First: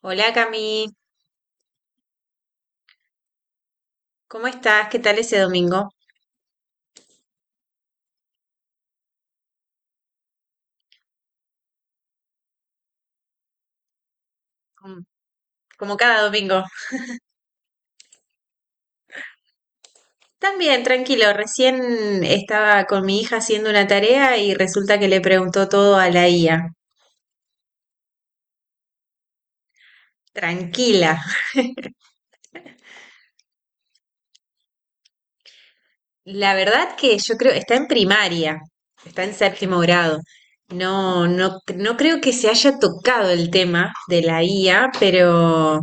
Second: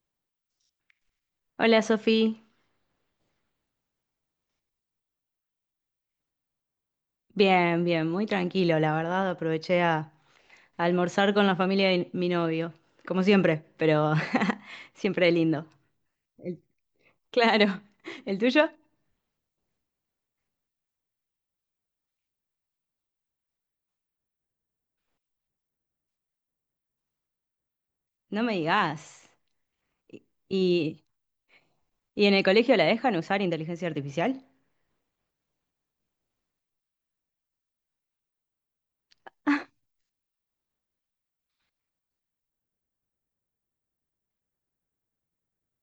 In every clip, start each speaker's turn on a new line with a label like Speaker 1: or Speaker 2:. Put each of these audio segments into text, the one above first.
Speaker 1: Hola Cami,
Speaker 2: Hola Sofía,
Speaker 1: ¿cómo estás? ¿Qué tal ese domingo?
Speaker 2: bien, bien, muy tranquilo, la verdad, aproveché a almorzar con la familia de mi novio, como siempre, pero
Speaker 1: Mm.
Speaker 2: siempre lindo.
Speaker 1: Como cada
Speaker 2: El-
Speaker 1: domingo.
Speaker 2: claro, ¿el tuyo?
Speaker 1: También, tranquilo, recién estaba con mi hija haciendo una tarea y resulta que le preguntó todo a la IA.
Speaker 2: No me digas. ¿Y, y
Speaker 1: Tranquila.
Speaker 2: y en el colegio la dejan usar inteligencia artificial?
Speaker 1: La verdad que yo creo, está en primaria, está en séptimo grado. No, creo que se haya tocado el tema de la IA, pero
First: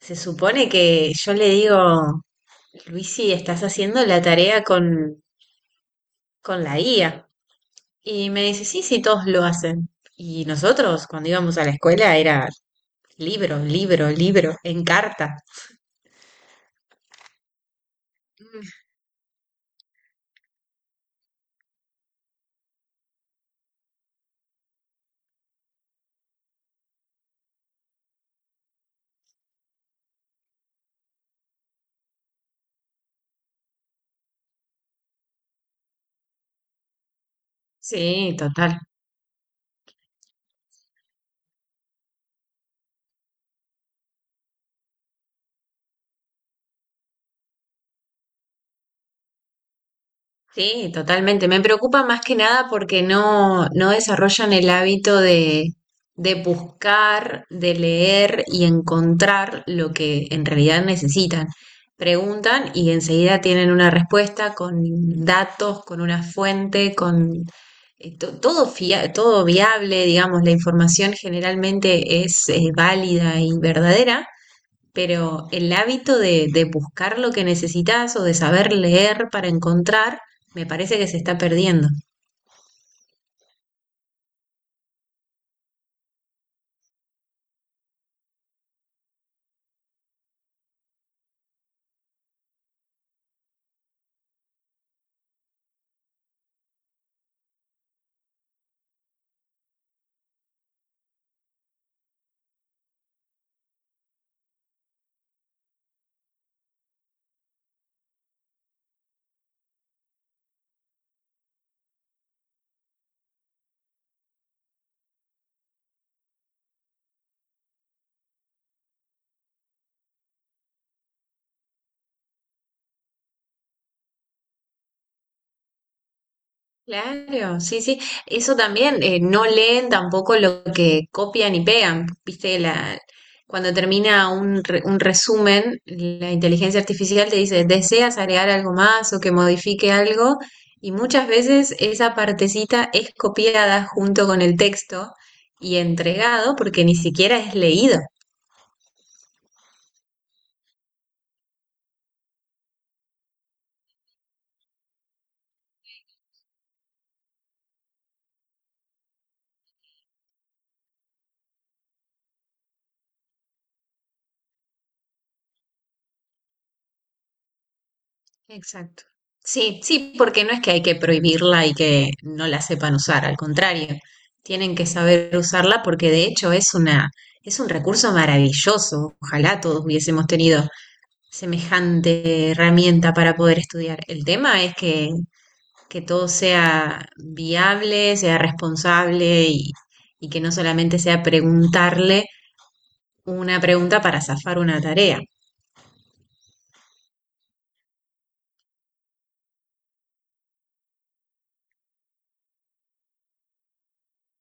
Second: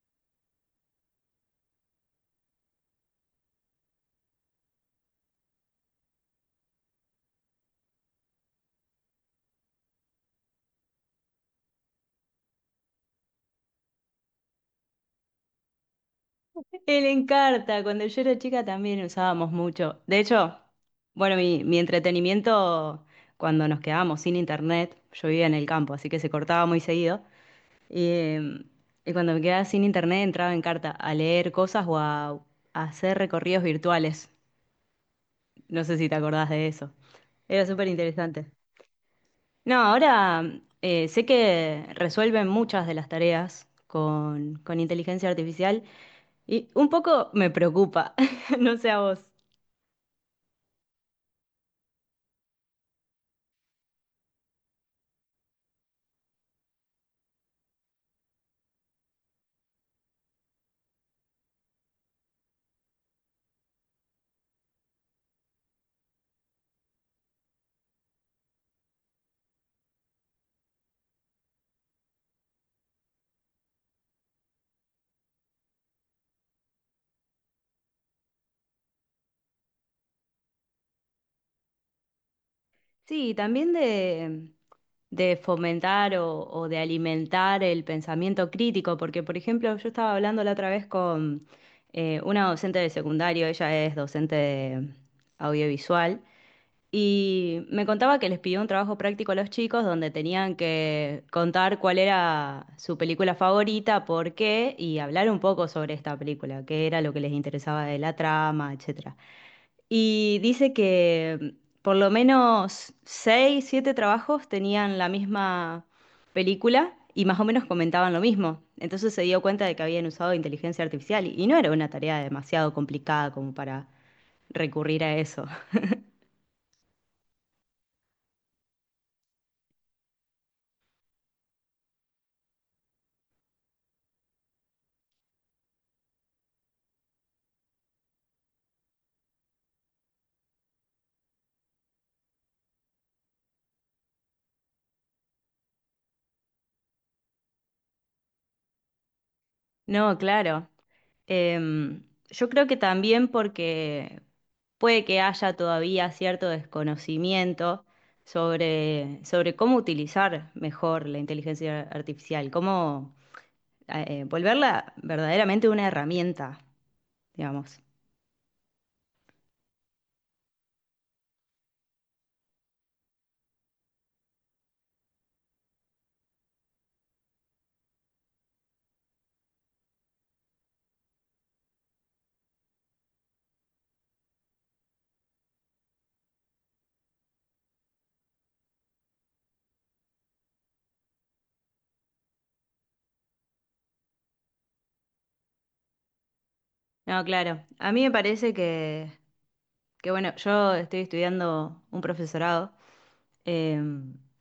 Speaker 1: se supone que yo le digo, Luisi, estás haciendo la tarea con la IA. Y me dice, sí, sí, todos lo hacen. Y nosotros, cuando íbamos a la escuela, era libro, libro, libro, en carta.
Speaker 2: El encarta, cuando yo era chica
Speaker 1: Mm.
Speaker 2: también usábamos mucho. De hecho, bueno, mi entretenimiento cuando nos quedábamos sin internet, yo vivía en el campo, así que se cortaba muy seguido. Y, eh, y cuando me quedaba sin internet entraba en carta a leer cosas o a hacer recorridos virtuales. No sé si te acordás de eso. Era súper
Speaker 1: Sí,
Speaker 2: interesante.
Speaker 1: total.
Speaker 2: No, ahora sé que resuelven muchas de las tareas con inteligencia artificial y un poco me preocupa, no sé a vos.
Speaker 1: Sí, totalmente. Me preocupa más que nada porque no desarrollan el hábito de buscar, de leer y encontrar lo que en realidad necesitan. Preguntan y enseguida tienen una respuesta con datos, con una fuente, con todo todo viable, digamos, la información generalmente es válida y verdadera, pero el hábito de buscar lo que necesitas o de saber leer para encontrar, me parece que se está perdiendo.
Speaker 2: Sí, y también de fomentar o de alimentar el pensamiento crítico, porque por ejemplo yo estaba hablando la otra vez con una docente de secundario, ella es docente de audiovisual, y me contaba que les pidió un trabajo práctico a los chicos donde tenían que contar cuál era su película favorita, por qué, y hablar un poco sobre esta película, qué era lo que les interesaba de la trama, etcétera. Y dice que por lo menos seis, siete trabajos tenían la misma película y más o menos comentaban lo mismo. Entonces se dio cuenta de que habían usado inteligencia artificial y no era una tarea demasiado complicada como para recurrir a eso.
Speaker 1: Claro, sí, sí. Eso también, no leen tampoco lo que copian y pegan. Viste, la, cuando termina un resumen, la inteligencia artificial te dice, ¿deseas agregar algo más o que modifique algo? Y muchas veces esa partecita es copiada junto con el texto y entregado porque ni siquiera es leído.
Speaker 2: No, claro. Em, yo creo que también porque puede que haya todavía cierto desconocimiento sobre cómo utilizar mejor la inteligencia artificial, cómo volverla verdaderamente una herramienta, digamos.
Speaker 1: Exacto. Sí, sí, porque no es que hay que prohibirla y que no la sepan usar, al contrario, tienen que saber usarla porque de hecho es una, es un recurso maravilloso. Ojalá todos hubiésemos tenido semejante herramienta para poder estudiar. El tema es que todo sea viable, sea responsable y que no solamente sea preguntarle una pregunta para zafar una tarea.
Speaker 2: No, claro. A mí me parece que bueno, yo estoy estudiando un profesorado. eh,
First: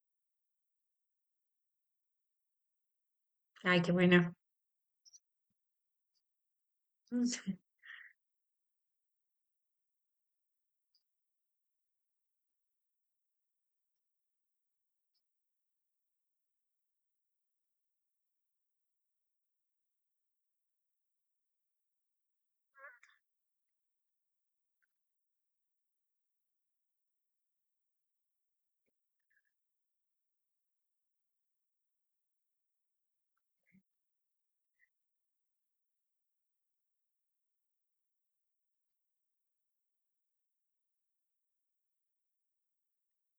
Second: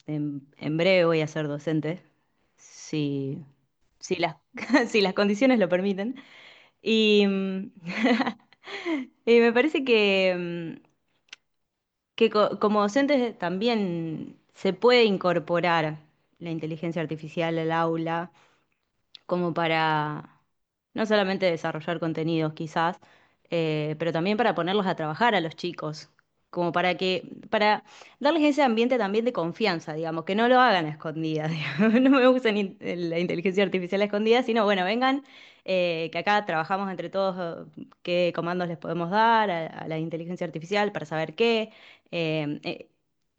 Speaker 2: en breve voy a ser docente, si,
Speaker 1: Ay, qué
Speaker 2: si
Speaker 1: bueno.
Speaker 2: las, si las condiciones lo permiten. Y, mm, y me parece que como docentes también se puede incorporar la inteligencia artificial al aula como para no solamente desarrollar contenidos quizás, pero también para ponerlos a trabajar a los chicos, como para darles ese ambiente también de confianza, digamos, que no lo hagan a escondidas, digamos. No me usen la inteligencia artificial a escondidas, sino bueno, vengan, que acá trabajamos entre todos, qué comandos les podemos dar a la inteligencia artificial para saber qué. eh, eh,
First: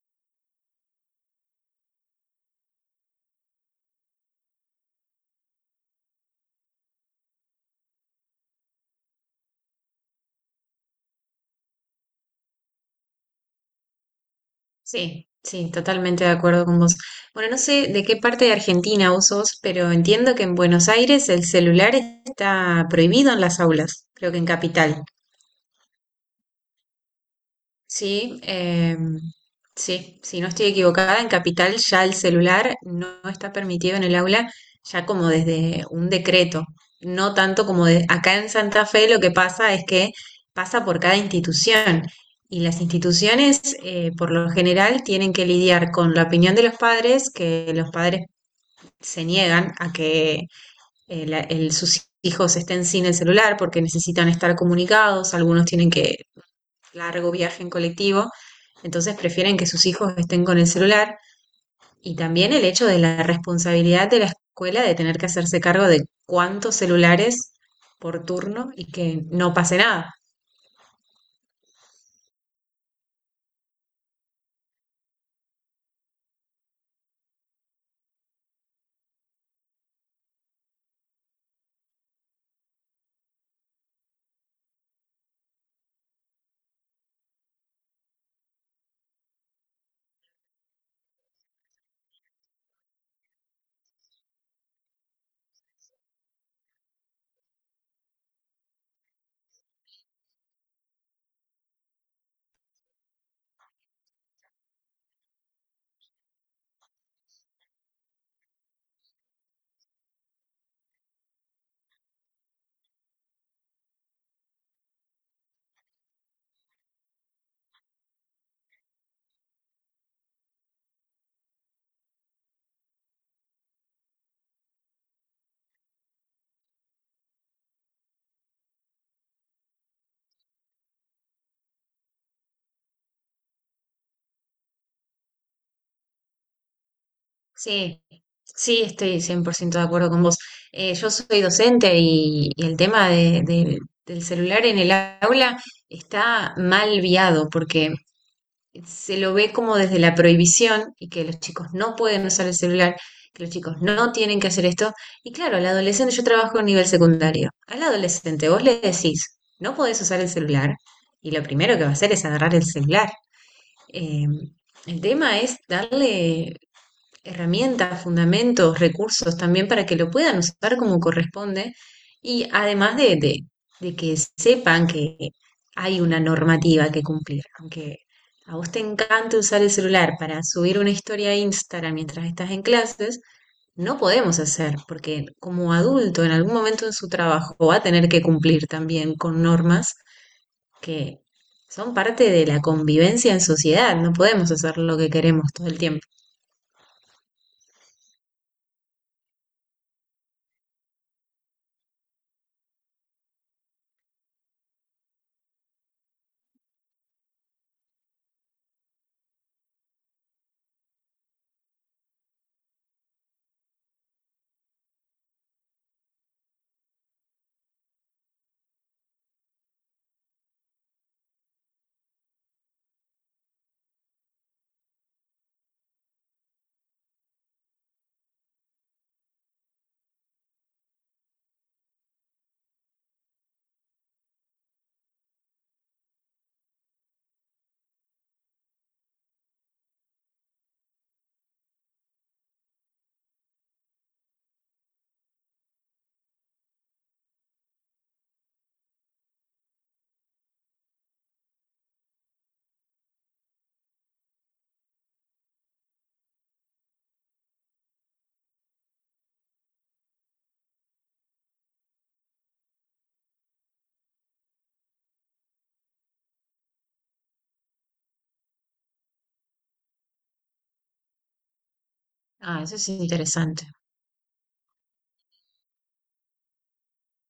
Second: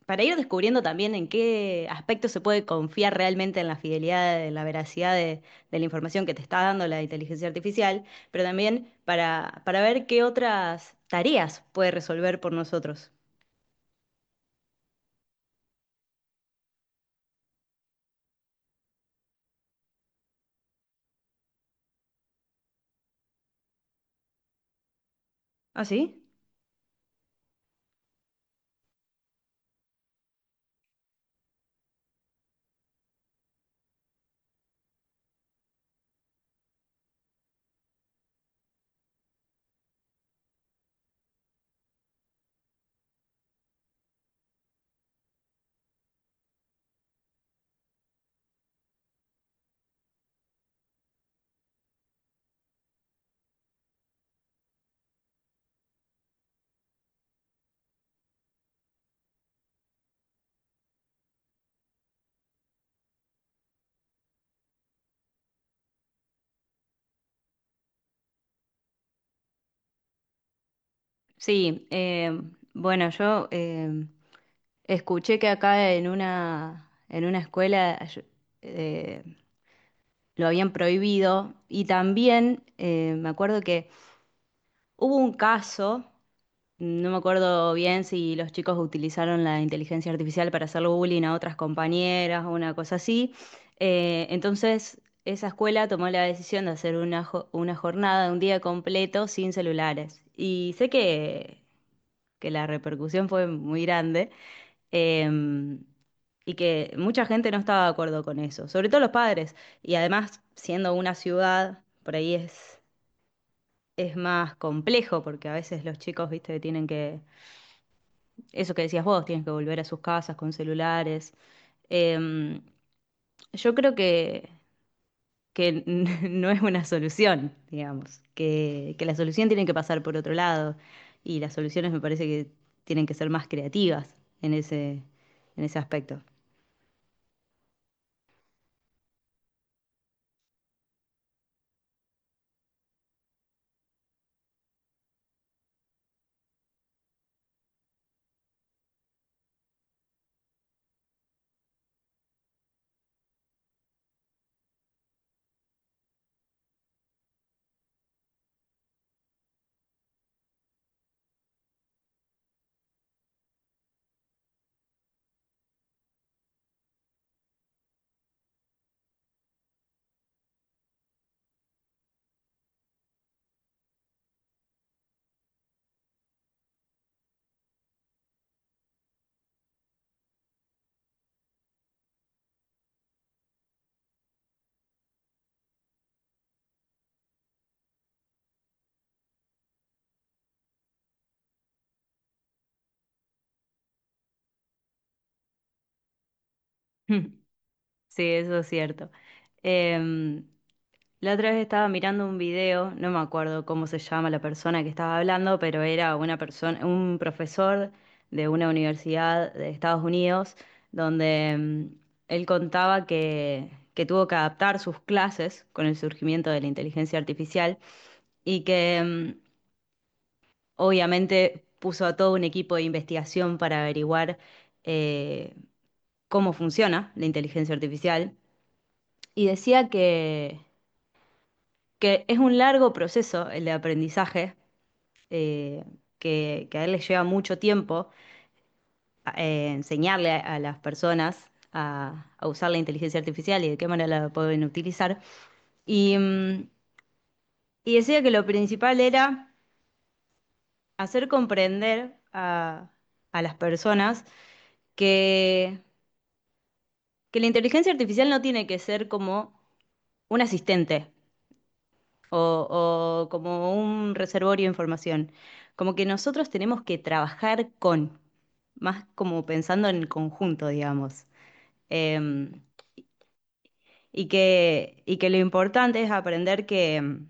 Speaker 2: para ir descubriendo también en qué aspecto se puede confiar realmente en la fidelidad, en la veracidad de la información que te está dando la inteligencia artificial, pero también para ver qué otras tareas puede resolver por nosotros.
Speaker 1: Sí, sí, totalmente de acuerdo con vos. Bueno, no sé de qué parte de Argentina vos sos, pero entiendo que en Buenos Aires el celular está prohibido en las aulas, creo que en Capital.
Speaker 2: ¿Ah, sí?
Speaker 1: Sí, sí, si no estoy equivocada, en Capital ya el celular no está permitido en el aula, ya como desde un decreto, no tanto como de, acá en Santa Fe lo que pasa es que pasa por cada institución y las instituciones por lo general tienen que lidiar con la opinión de los padres, que los padres se niegan a que sus hijos estén sin el celular porque necesitan estar comunicados, algunos tienen que largo viaje en colectivo, entonces prefieren que sus hijos estén con el celular y también el hecho de la responsabilidad de la escuela de tener que hacerse cargo de cuántos celulares por turno y que no pase nada.
Speaker 2: Sí, bueno, yo escuché que acá en una, escuela eh, lo habían prohibido y también me acuerdo que hubo un caso. No me acuerdo bien si los chicos utilizaron la inteligencia artificial para hacerle bullying a otras compañeras o una cosa así. Entonces, esa escuela tomó la decisión de hacer una jornada, un día completo sin celulares. Y sé que la repercusión fue muy grande, em, y que mucha gente no estaba de acuerdo con eso, sobre todo los padres. Y además, siendo una ciudad, por ahí es más complejo porque a veces los chicos, viste, tienen que, eso que decías vos, tienen que volver a sus casas con celulares. Em, yo creo que no es una solución, digamos, que la solución tiene que pasar por otro lado y las soluciones me parece que tienen que ser más creativas en ese aspecto.
Speaker 1: Sí, sí, estoy 100% de acuerdo con vos. Yo soy docente y el tema del celular en el aula está mal viado porque se lo ve como desde la prohibición y que los chicos no pueden usar el celular, que los chicos no tienen que hacer esto. Y claro, al adolescente, yo trabajo en nivel secundario, al adolescente vos le decís, no podés usar el celular y lo primero que va a hacer es agarrar el celular. Eh, el tema es darle herramientas, fundamentos, recursos también para que lo puedan usar como corresponde y además de que sepan que hay una normativa que cumplir. Aunque a vos te encante usar el celular para subir una historia a Instagram mientras estás en clases, no podemos hacer, porque como adulto en algún momento en su trabajo va a tener que cumplir también con normas que son parte de la convivencia en sociedad, no podemos hacer lo que queremos todo el tiempo.
Speaker 2: Sí, eso es cierto. Em, La otra vez estaba mirando un video, no me acuerdo cómo se llama la persona que estaba hablando, pero era una persona, un profesor de una universidad de Estados Unidos, donde él contaba que tuvo que adaptar sus clases con el surgimiento de la inteligencia artificial y que obviamente puso a todo un equipo de investigación para averiguar, eh, cómo funciona la inteligencia artificial. Y decía que es un largo proceso el de aprendizaje, eh, que a él les lleva mucho tiempo, enseñarle a las personas a usar la inteligencia artificial y de qué manera la pueden utilizar. Y, mm, y decía que lo principal era hacer comprender a las personas que, que la inteligencia artificial no tiene que ser como un asistente o como un reservorio de información, como que nosotros tenemos que trabajar con, más como pensando en el conjunto, digamos. Em,
Speaker 1: Ah, eso es interesante.
Speaker 2: y que lo importante es aprender que, em,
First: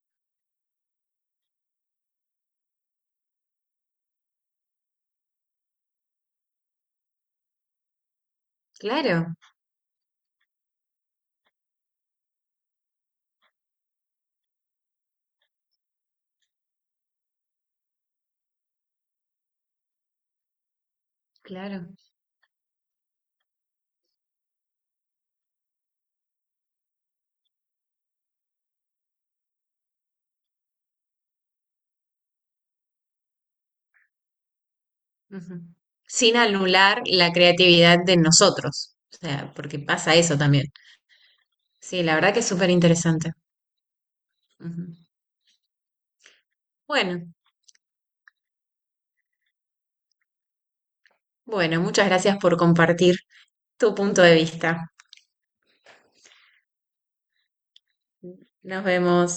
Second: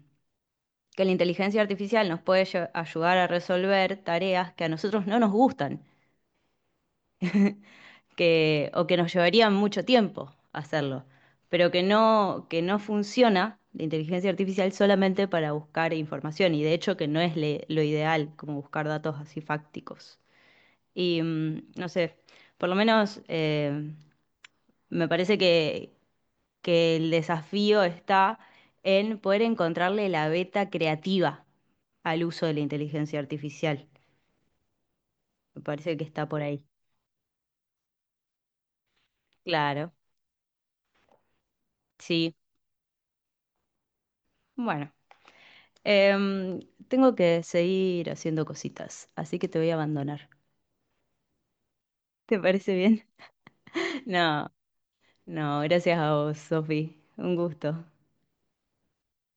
Speaker 2: que la inteligencia artificial nos puede ayudar a resolver tareas que a nosotros no nos gustan, o que nos
Speaker 1: Claro,
Speaker 2: llevarían mucho tiempo hacerlo, pero que no funciona la inteligencia artificial solamente para buscar información, y de hecho que no es lo ideal como buscar datos así fácticos. Y
Speaker 1: claro.
Speaker 2: no sé, por lo menos, me parece que el desafío está en poder encontrarle la beta creativa al uso de la inteligencia artificial. Me
Speaker 1: Ujú.
Speaker 2: parece que está
Speaker 1: Sin
Speaker 2: por ahí.
Speaker 1: anular la creatividad de nosotros. O sea, porque
Speaker 2: Claro,
Speaker 1: pasa eso también. Sí, la verdad
Speaker 2: sí.
Speaker 1: que es súper interesante.
Speaker 2: Bueno,
Speaker 1: Ujú.
Speaker 2: em, tengo
Speaker 1: Bueno,
Speaker 2: que seguir haciendo cositas, así que te voy a abandonar.
Speaker 1: bueno, muchas gracias
Speaker 2: ¿Te
Speaker 1: por
Speaker 2: parece bien?
Speaker 1: compartir tu punto de
Speaker 2: No,
Speaker 1: vista.
Speaker 2: no, gracias a vos, Sofi. Un gusto.
Speaker 1: Nos vemos.